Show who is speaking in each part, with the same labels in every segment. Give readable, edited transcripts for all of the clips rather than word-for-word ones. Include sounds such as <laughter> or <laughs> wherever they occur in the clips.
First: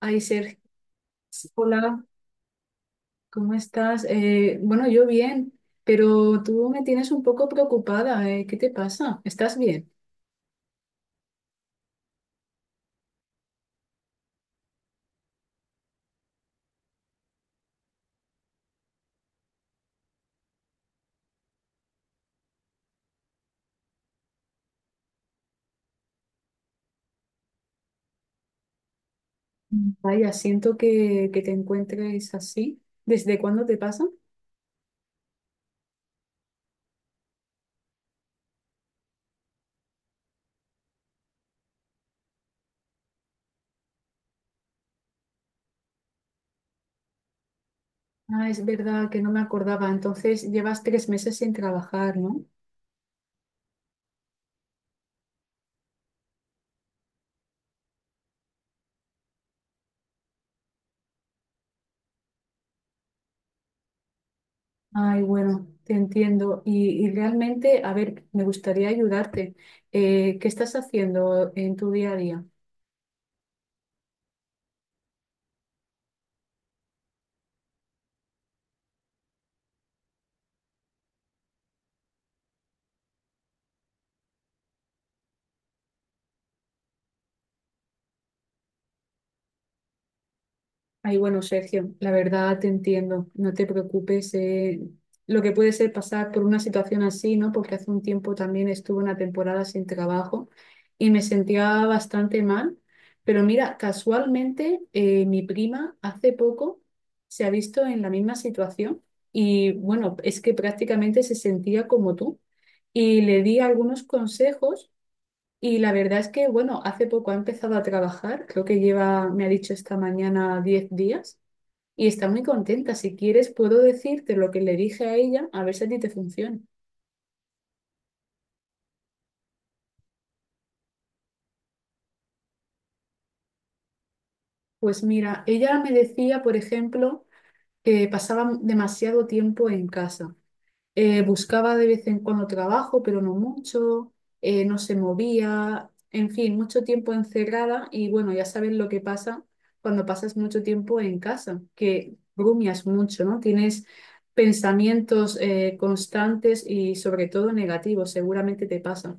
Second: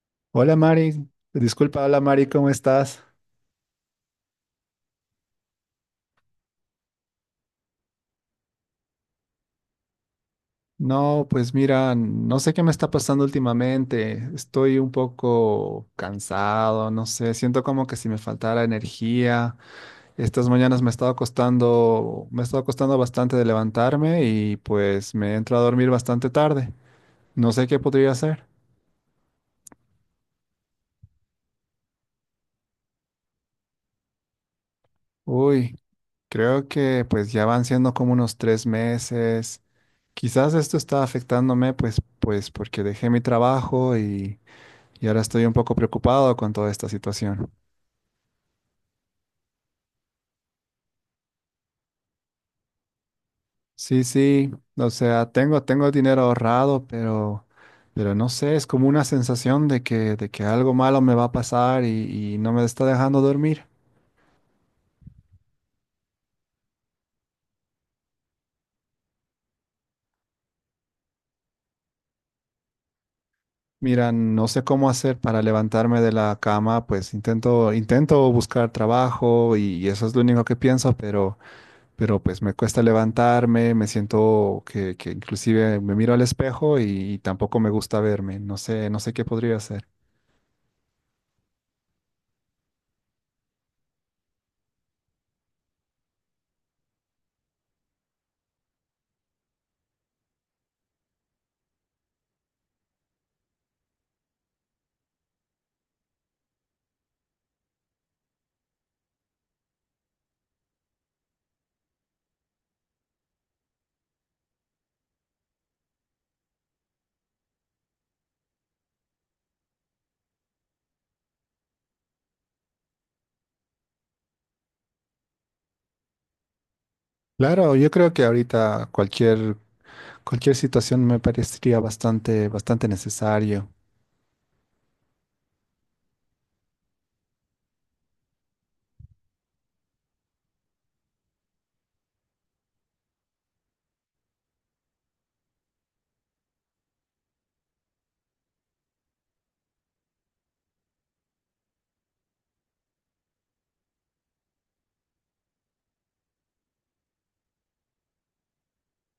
Speaker 1: Ay,
Speaker 2: Hola
Speaker 1: Sergio,
Speaker 2: Mari, disculpa, hola
Speaker 1: hola,
Speaker 2: Mari, ¿cómo estás?
Speaker 1: ¿cómo estás? Bueno, yo bien, pero tú me tienes un poco preocupada, ¿qué te pasa? ¿Estás bien?
Speaker 2: No, pues mira, no sé qué me está pasando últimamente. Estoy un poco cansado, no sé, siento como que si me faltara energía. Estas mañanas me ha estado costando bastante de levantarme y pues me entro a dormir bastante tarde. No sé qué podría hacer.
Speaker 1: Mm. Vaya, siento que te encuentres así. ¿Desde cuándo te pasa?
Speaker 2: Uy, creo que pues ya van siendo como unos 3 meses. Quizás esto está afectándome, pues porque dejé mi trabajo y ahora estoy un poco preocupado con toda esta situación.
Speaker 1: Ah, es verdad que no me acordaba. Entonces, llevas 3 meses sin trabajar, ¿no?
Speaker 2: Sí, sí, o sea, tengo dinero ahorrado, pero no sé, es como una sensación de que algo malo me va a pasar y no me está dejando dormir.
Speaker 1: Ay, bueno, te entiendo. Y realmente, a ver, me gustaría ayudarte. ¿Qué estás haciendo en tu día a día?
Speaker 2: Mira, no sé cómo hacer para levantarme de la cama, pues intento buscar trabajo y eso es lo único que pienso, pero pues me cuesta levantarme, me siento que inclusive me miro al espejo y tampoco me gusta verme. No sé qué podría hacer.
Speaker 1: Ay, bueno, Sergio, la verdad te entiendo, no te preocupes. Lo que puede ser pasar por una situación así, ¿no? Porque hace un tiempo también estuve una temporada sin trabajo y me sentía bastante mal. Pero mira, casualmente mi prima hace poco se ha visto en la misma situación y bueno, es que prácticamente se sentía como tú y le di algunos consejos y la verdad es que, bueno, hace poco ha empezado a trabajar, creo que lleva, me ha dicho esta mañana, 10 días y está muy contenta. Si quieres, puedo decirte lo que le dije a ella, a ver si a ti te funciona.
Speaker 2: Claro, yo creo que ahorita cualquier situación me parecería bastante, bastante necesario.
Speaker 1: Pues mira, ella me decía, por ejemplo, que pasaba demasiado tiempo en casa. Buscaba de vez en cuando trabajo, pero no mucho. No se movía. En fin, mucho tiempo encerrada. Y bueno, ya sabes lo que pasa cuando pasas mucho tiempo en casa, que rumias mucho, ¿no? Tienes pensamientos constantes y sobre todo negativos. Seguramente te pasa.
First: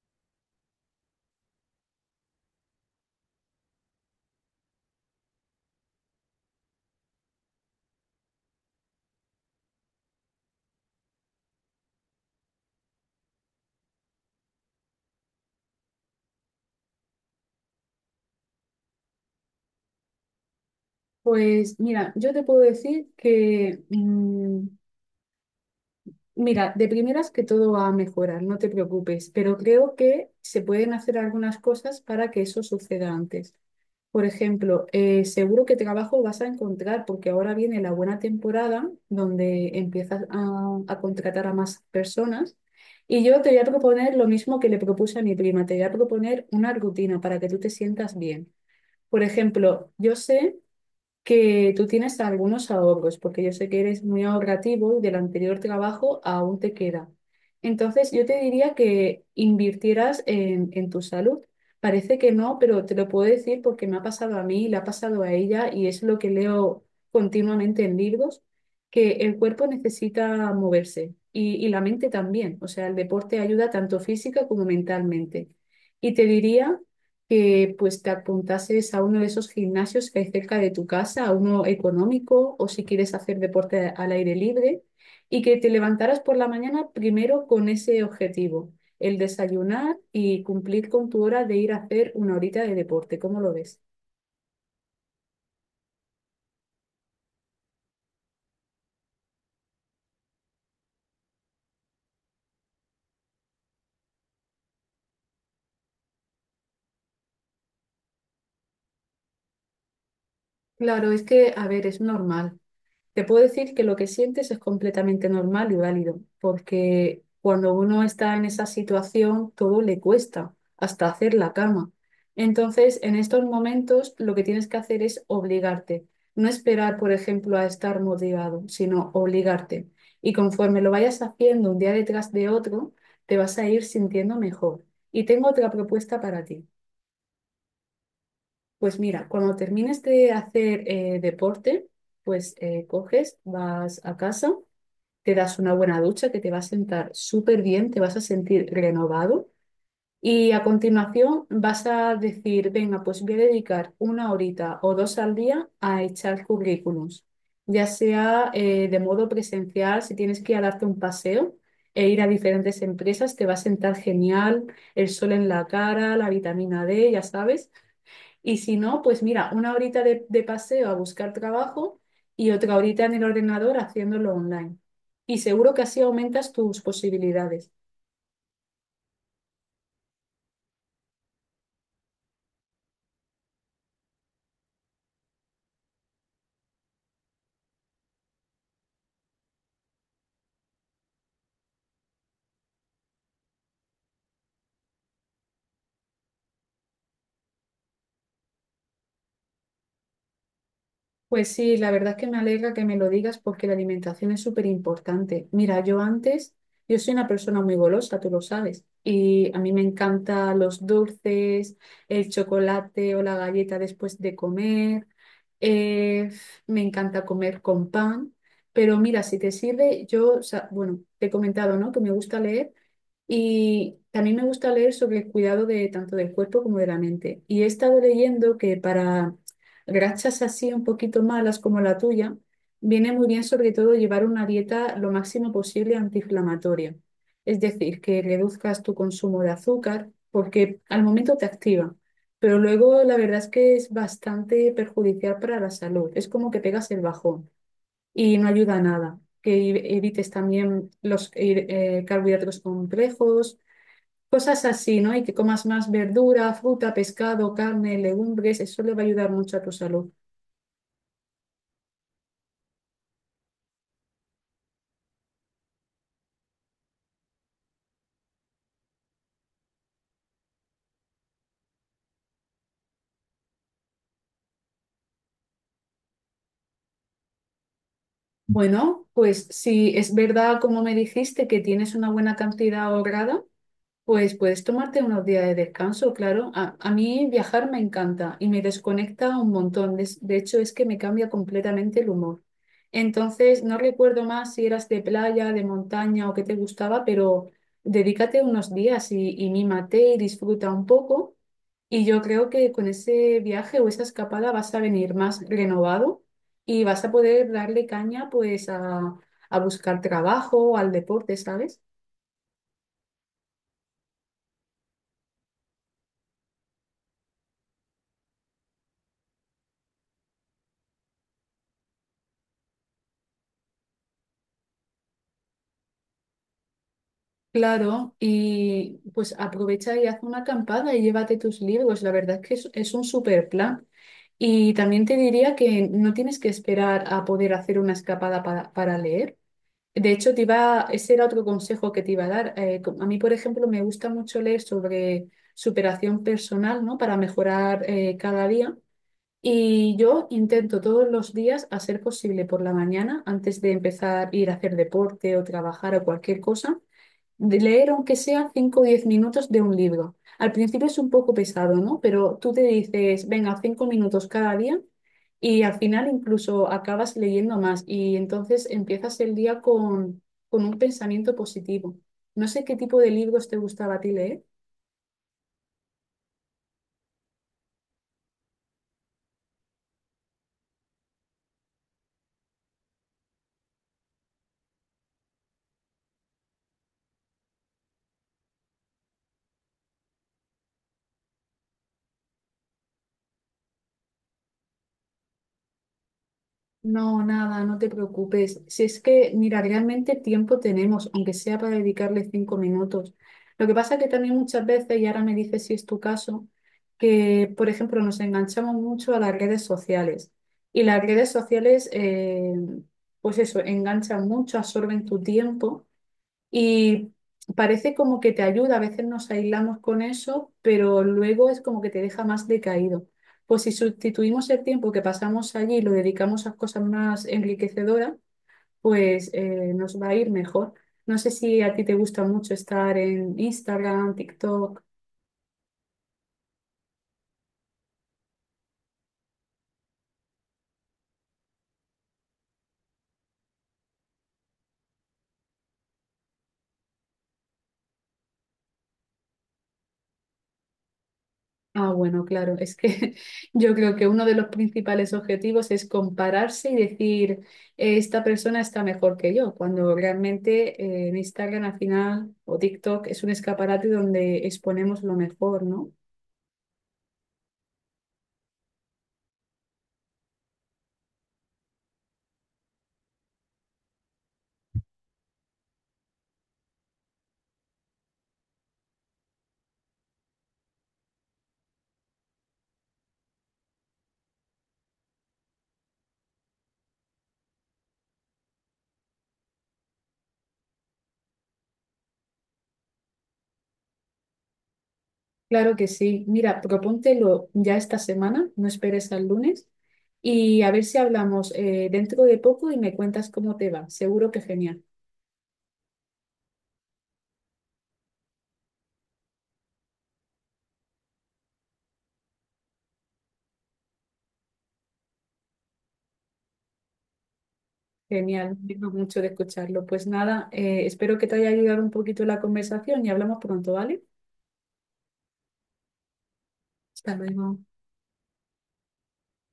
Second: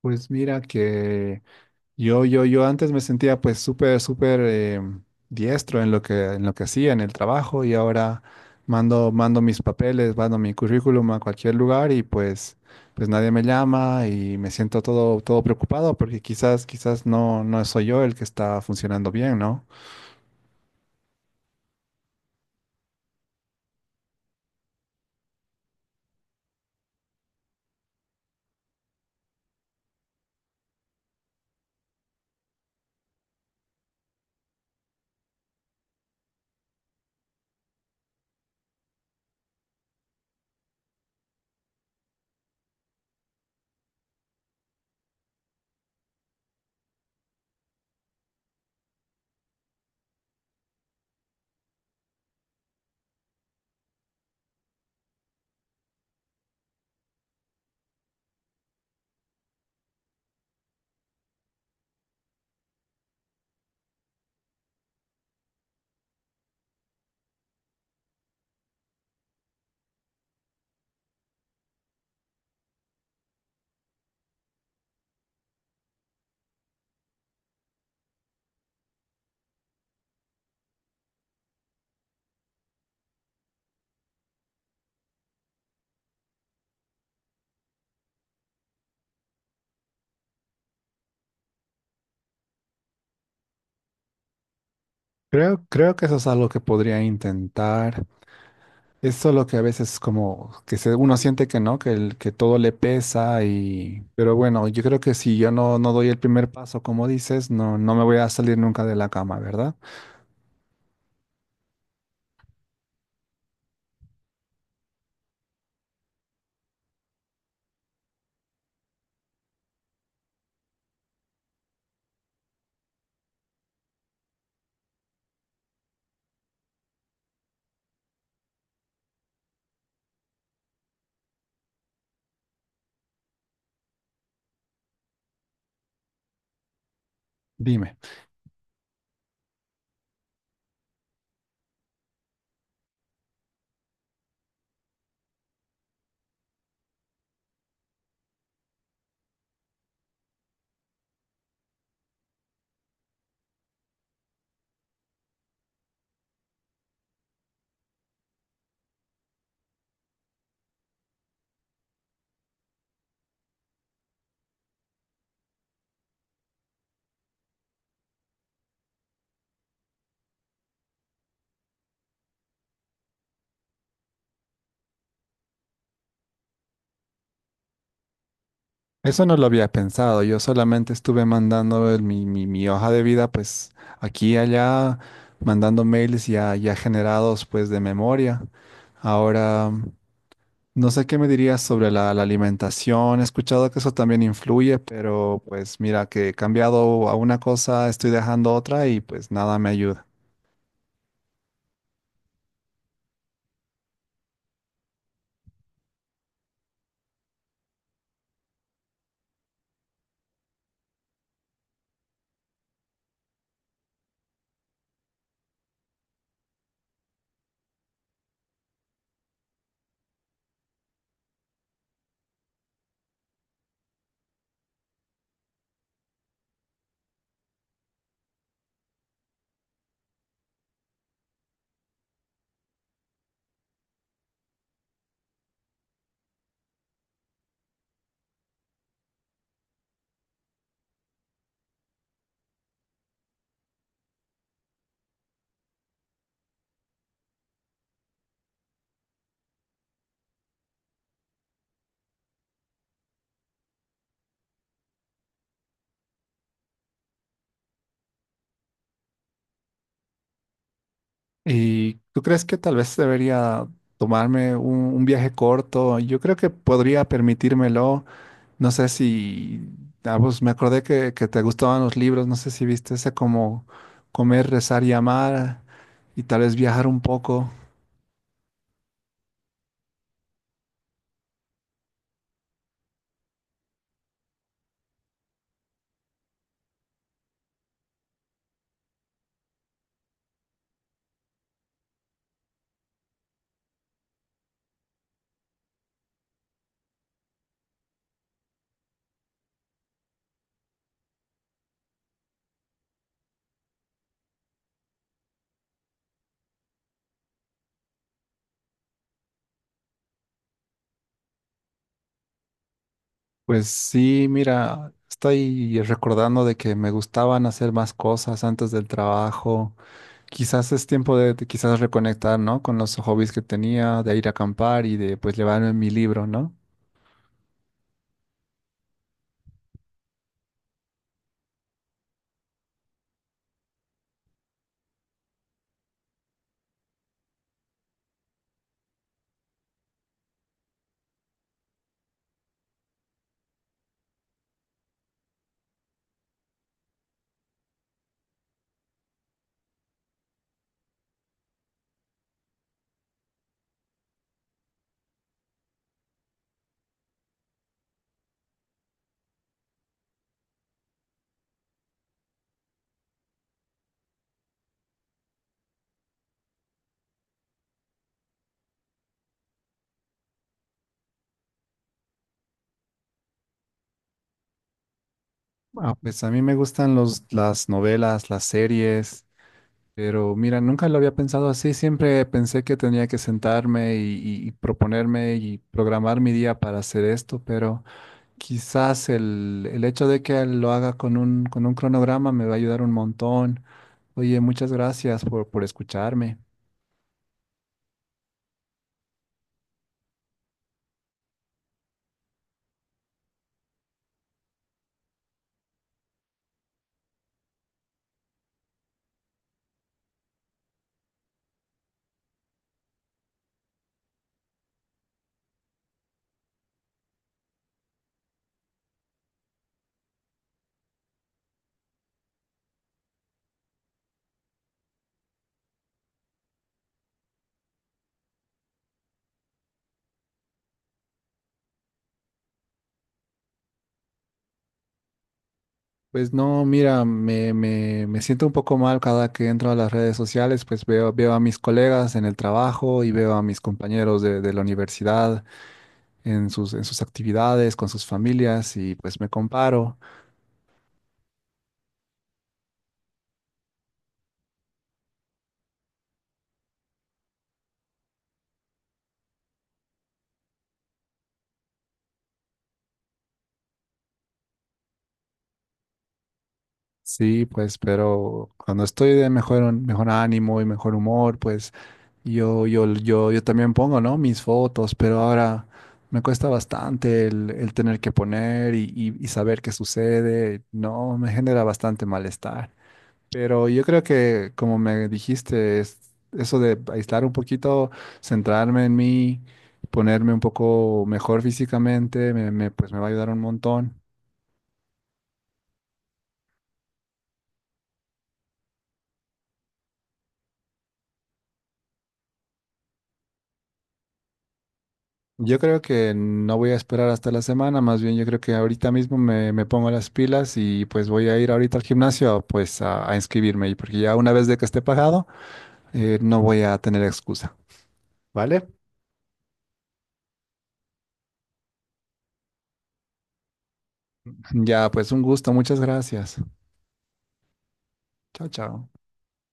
Speaker 2: Pues mira que yo antes me sentía pues súper, súper diestro en lo que hacía, en el trabajo, y ahora mando mis papeles, mando mi currículum a cualquier lugar y pues nadie me llama y me siento todo, todo preocupado porque quizás no, no soy yo el que está funcionando bien, ¿no?
Speaker 1: Pues mira, yo te puedo decir que mira, de primeras que todo va a mejorar, no te preocupes, pero creo que se pueden hacer algunas cosas para que eso suceda antes. Por ejemplo, seguro que trabajo vas a encontrar porque ahora viene la buena temporada donde empiezas a contratar a más personas. Y yo te voy a proponer lo mismo que le propuse a mi prima, te voy a proponer una rutina para que tú te sientas bien. Por ejemplo, yo sé que tú tienes algunos ahorros, porque yo sé que eres muy ahorrativo y del anterior trabajo aún te queda. Entonces, yo te diría que invirtieras en tu salud. Parece que no, pero te lo puedo decir porque me ha pasado a mí, le ha pasado a ella y es lo que leo continuamente en libros, que el cuerpo necesita moverse y la mente también. O sea, el deporte ayuda tanto física como mentalmente. Y te diría que pues te apuntases a uno de esos gimnasios que hay cerca de tu casa, a uno económico o si quieres hacer deporte al aire libre y que te levantaras por la mañana primero con ese objetivo, el desayunar y cumplir con tu hora de ir a hacer una horita de deporte. ¿Cómo lo ves?
Speaker 2: Creo que eso es algo que podría intentar. Es solo que a veces como que uno siente que no, que todo le pesa y. Pero bueno, yo creo que si yo no doy el primer paso, como dices, no me voy a salir nunca de la cama, ¿verdad?
Speaker 1: Claro, es que, a ver, es normal. Te puedo decir que lo que sientes es completamente normal y válido, porque cuando uno está en esa situación, todo le cuesta, hasta hacer la cama. Entonces, en estos momentos, lo que tienes que hacer es obligarte, no esperar, por ejemplo, a estar motivado, sino obligarte. Y conforme lo vayas haciendo un día detrás de otro, te vas a ir sintiendo mejor. Y tengo otra propuesta para ti.
Speaker 2: Dime,
Speaker 1: Pues mira, cuando termines de hacer deporte, pues coges, vas a casa, te das una buena ducha que te va a sentar súper bien, te vas a sentir renovado y a continuación vas a decir, venga, pues voy a dedicar una horita o dos al día a echar currículums, ya sea de modo presencial, si tienes que ir a darte un paseo e ir a diferentes empresas, te va a sentar genial, el sol en la cara, la vitamina D, ya sabes. Y si no, pues mira, una horita de paseo a buscar trabajo y otra horita en el ordenador haciéndolo online. Y seguro que así aumentas tus posibilidades.
Speaker 2: eso no lo había pensado, yo solamente estuve mandando mi hoja de vida pues aquí y allá, mandando mails ya generados pues de memoria. Ahora, no sé qué me dirías sobre la alimentación. He escuchado que eso también influye, pero pues mira que he cambiado a una cosa, estoy dejando otra y pues nada me ayuda.
Speaker 1: Pues sí, la verdad es que me alegra que me lo digas porque la alimentación es súper importante. Mira, yo antes, yo soy una persona muy golosa, tú lo sabes, y a mí me encantan los dulces, el chocolate o la galleta después de comer, eh, me encanta comer con pan, pero mira, si te sirve, yo, o sea, bueno, te he comentado, ¿no? Que me gusta leer. Y también me gusta leer sobre el cuidado de tanto del cuerpo como de la mente. Y he estado leyendo que para grachas así un poquito malas como la tuya, viene muy bien sobre todo llevar una dieta lo máximo posible antiinflamatoria. Es decir, que reduzcas tu consumo de azúcar porque al momento te activa, pero luego la verdad es que es bastante perjudicial para la salud. Es como que pegas el bajón y no ayuda a nada. Que evites también los carbohidratos complejos. Cosas así, ¿no? Y que comas más verdura, fruta, pescado, carne, legumbres, eso le va a ayudar mucho a tu salud.
Speaker 2: ¿Y tú crees que tal vez debería tomarme un viaje corto? Yo creo que podría permitírmelo. No sé si, Ah, pues me acordé que te gustaban los libros. No sé si viste ese como comer, rezar y amar y tal vez viajar un poco.
Speaker 1: Bueno, pues si es verdad, como me dijiste, que tienes una buena cantidad ahorrada, pues puedes tomarte unos días de descanso, claro. A mí viajar me encanta y me desconecta un montón. De hecho, es que me cambia completamente el humor. Entonces, no recuerdo más si eras de playa, de montaña o qué te gustaba, pero dedícate unos días y mímate y disfruta un poco. Y yo creo que con ese viaje o esa escapada vas a venir más renovado y vas a poder darle caña pues a buscar trabajo, al deporte, ¿sabes?
Speaker 2: Pues sí, mira, estoy recordando de que me gustaban hacer más cosas antes del trabajo. Quizás es tiempo de quizás reconectar, ¿no? Con los hobbies que tenía, de ir a acampar y de pues llevarme mi libro, ¿no?
Speaker 1: Claro, y pues aprovecha y haz una acampada y llévate tus libros. La verdad es que es un super plan. Y también te diría que no tienes que esperar a poder hacer una escapada para leer. De hecho, te iba, ese era otro consejo que te iba a dar. A mí, por ejemplo, me gusta mucho leer sobre superación personal, ¿no? Para mejorar cada día. Y yo intento todos los días, a ser posible por la mañana, antes de empezar a ir a hacer deporte o trabajar o cualquier cosa de leer aunque sea 5 o 10 minutos de un libro. Al principio es un poco pesado, ¿no? Pero tú te dices, venga, 5 minutos cada día y al final incluso acabas leyendo más y entonces empiezas el día con un pensamiento positivo. No sé qué tipo de libros te gustaba a ti leer.
Speaker 2: Ah, pues a mí me gustan las novelas, las series, pero mira, nunca lo había pensado así. Siempre pensé que tenía que sentarme y proponerme y programar mi día para hacer esto, pero quizás el hecho de que lo haga con un cronograma me va a ayudar un montón. Oye, muchas gracias por escucharme.
Speaker 1: No, nada, no te preocupes. Si es que, mira, realmente tiempo tenemos, aunque sea para dedicarle 5 minutos. Lo que pasa que también muchas veces, y ahora me dices si es tu caso, que, por ejemplo, nos enganchamos mucho a las redes sociales. Y las redes sociales, pues eso, enganchan mucho, absorben tu tiempo. Y parece como que te ayuda, a veces nos aislamos con eso, pero luego es como que te deja más decaído. Pues si sustituimos el tiempo que pasamos allí y lo dedicamos a cosas más enriquecedoras, pues nos va a ir mejor. No sé si a ti te gusta mucho estar en Instagram, TikTok.
Speaker 2: Pues no, mira, me siento un poco mal cada que entro a las redes sociales, pues veo a mis colegas en el trabajo y veo a mis compañeros de la universidad en sus actividades, con sus familias y pues me comparo.
Speaker 1: Ah, bueno, claro, es que <laughs> yo creo que uno de los principales objetivos es compararse y decir, esta persona está mejor que yo", cuando realmente en Instagram al final o TikTok es un escaparate donde exponemos lo mejor, ¿no?
Speaker 2: Sí, pues, pero cuando estoy de mejor, mejor ánimo y mejor humor, pues. Yo también pongo, ¿no? Mis fotos, pero ahora me cuesta bastante el tener que poner y saber qué sucede. No, me genera bastante malestar. Pero yo creo que, como me dijiste, es eso de aislar un poquito, centrarme en mí, ponerme un poco mejor físicamente, pues me va a ayudar un montón.
Speaker 1: Claro que sí. Mira, propóntelo ya esta semana, no esperes al lunes y a ver si hablamos dentro de poco y me cuentas cómo te va. Seguro que genial.
Speaker 2: Yo creo que no voy a esperar hasta la semana, más bien yo creo que ahorita mismo me pongo las pilas y pues voy a ir ahorita al gimnasio pues a inscribirme, y porque ya una vez de que esté pagado, no voy a tener excusa,
Speaker 1: Genial, me
Speaker 2: ¿vale?
Speaker 1: alegro mucho de escucharlo. Pues nada, espero que te haya ayudado un poquito la conversación y hablamos pronto, ¿vale?
Speaker 2: Ya, pues un gusto, muchas gracias.
Speaker 1: Hasta luego.
Speaker 2: Chao, chao.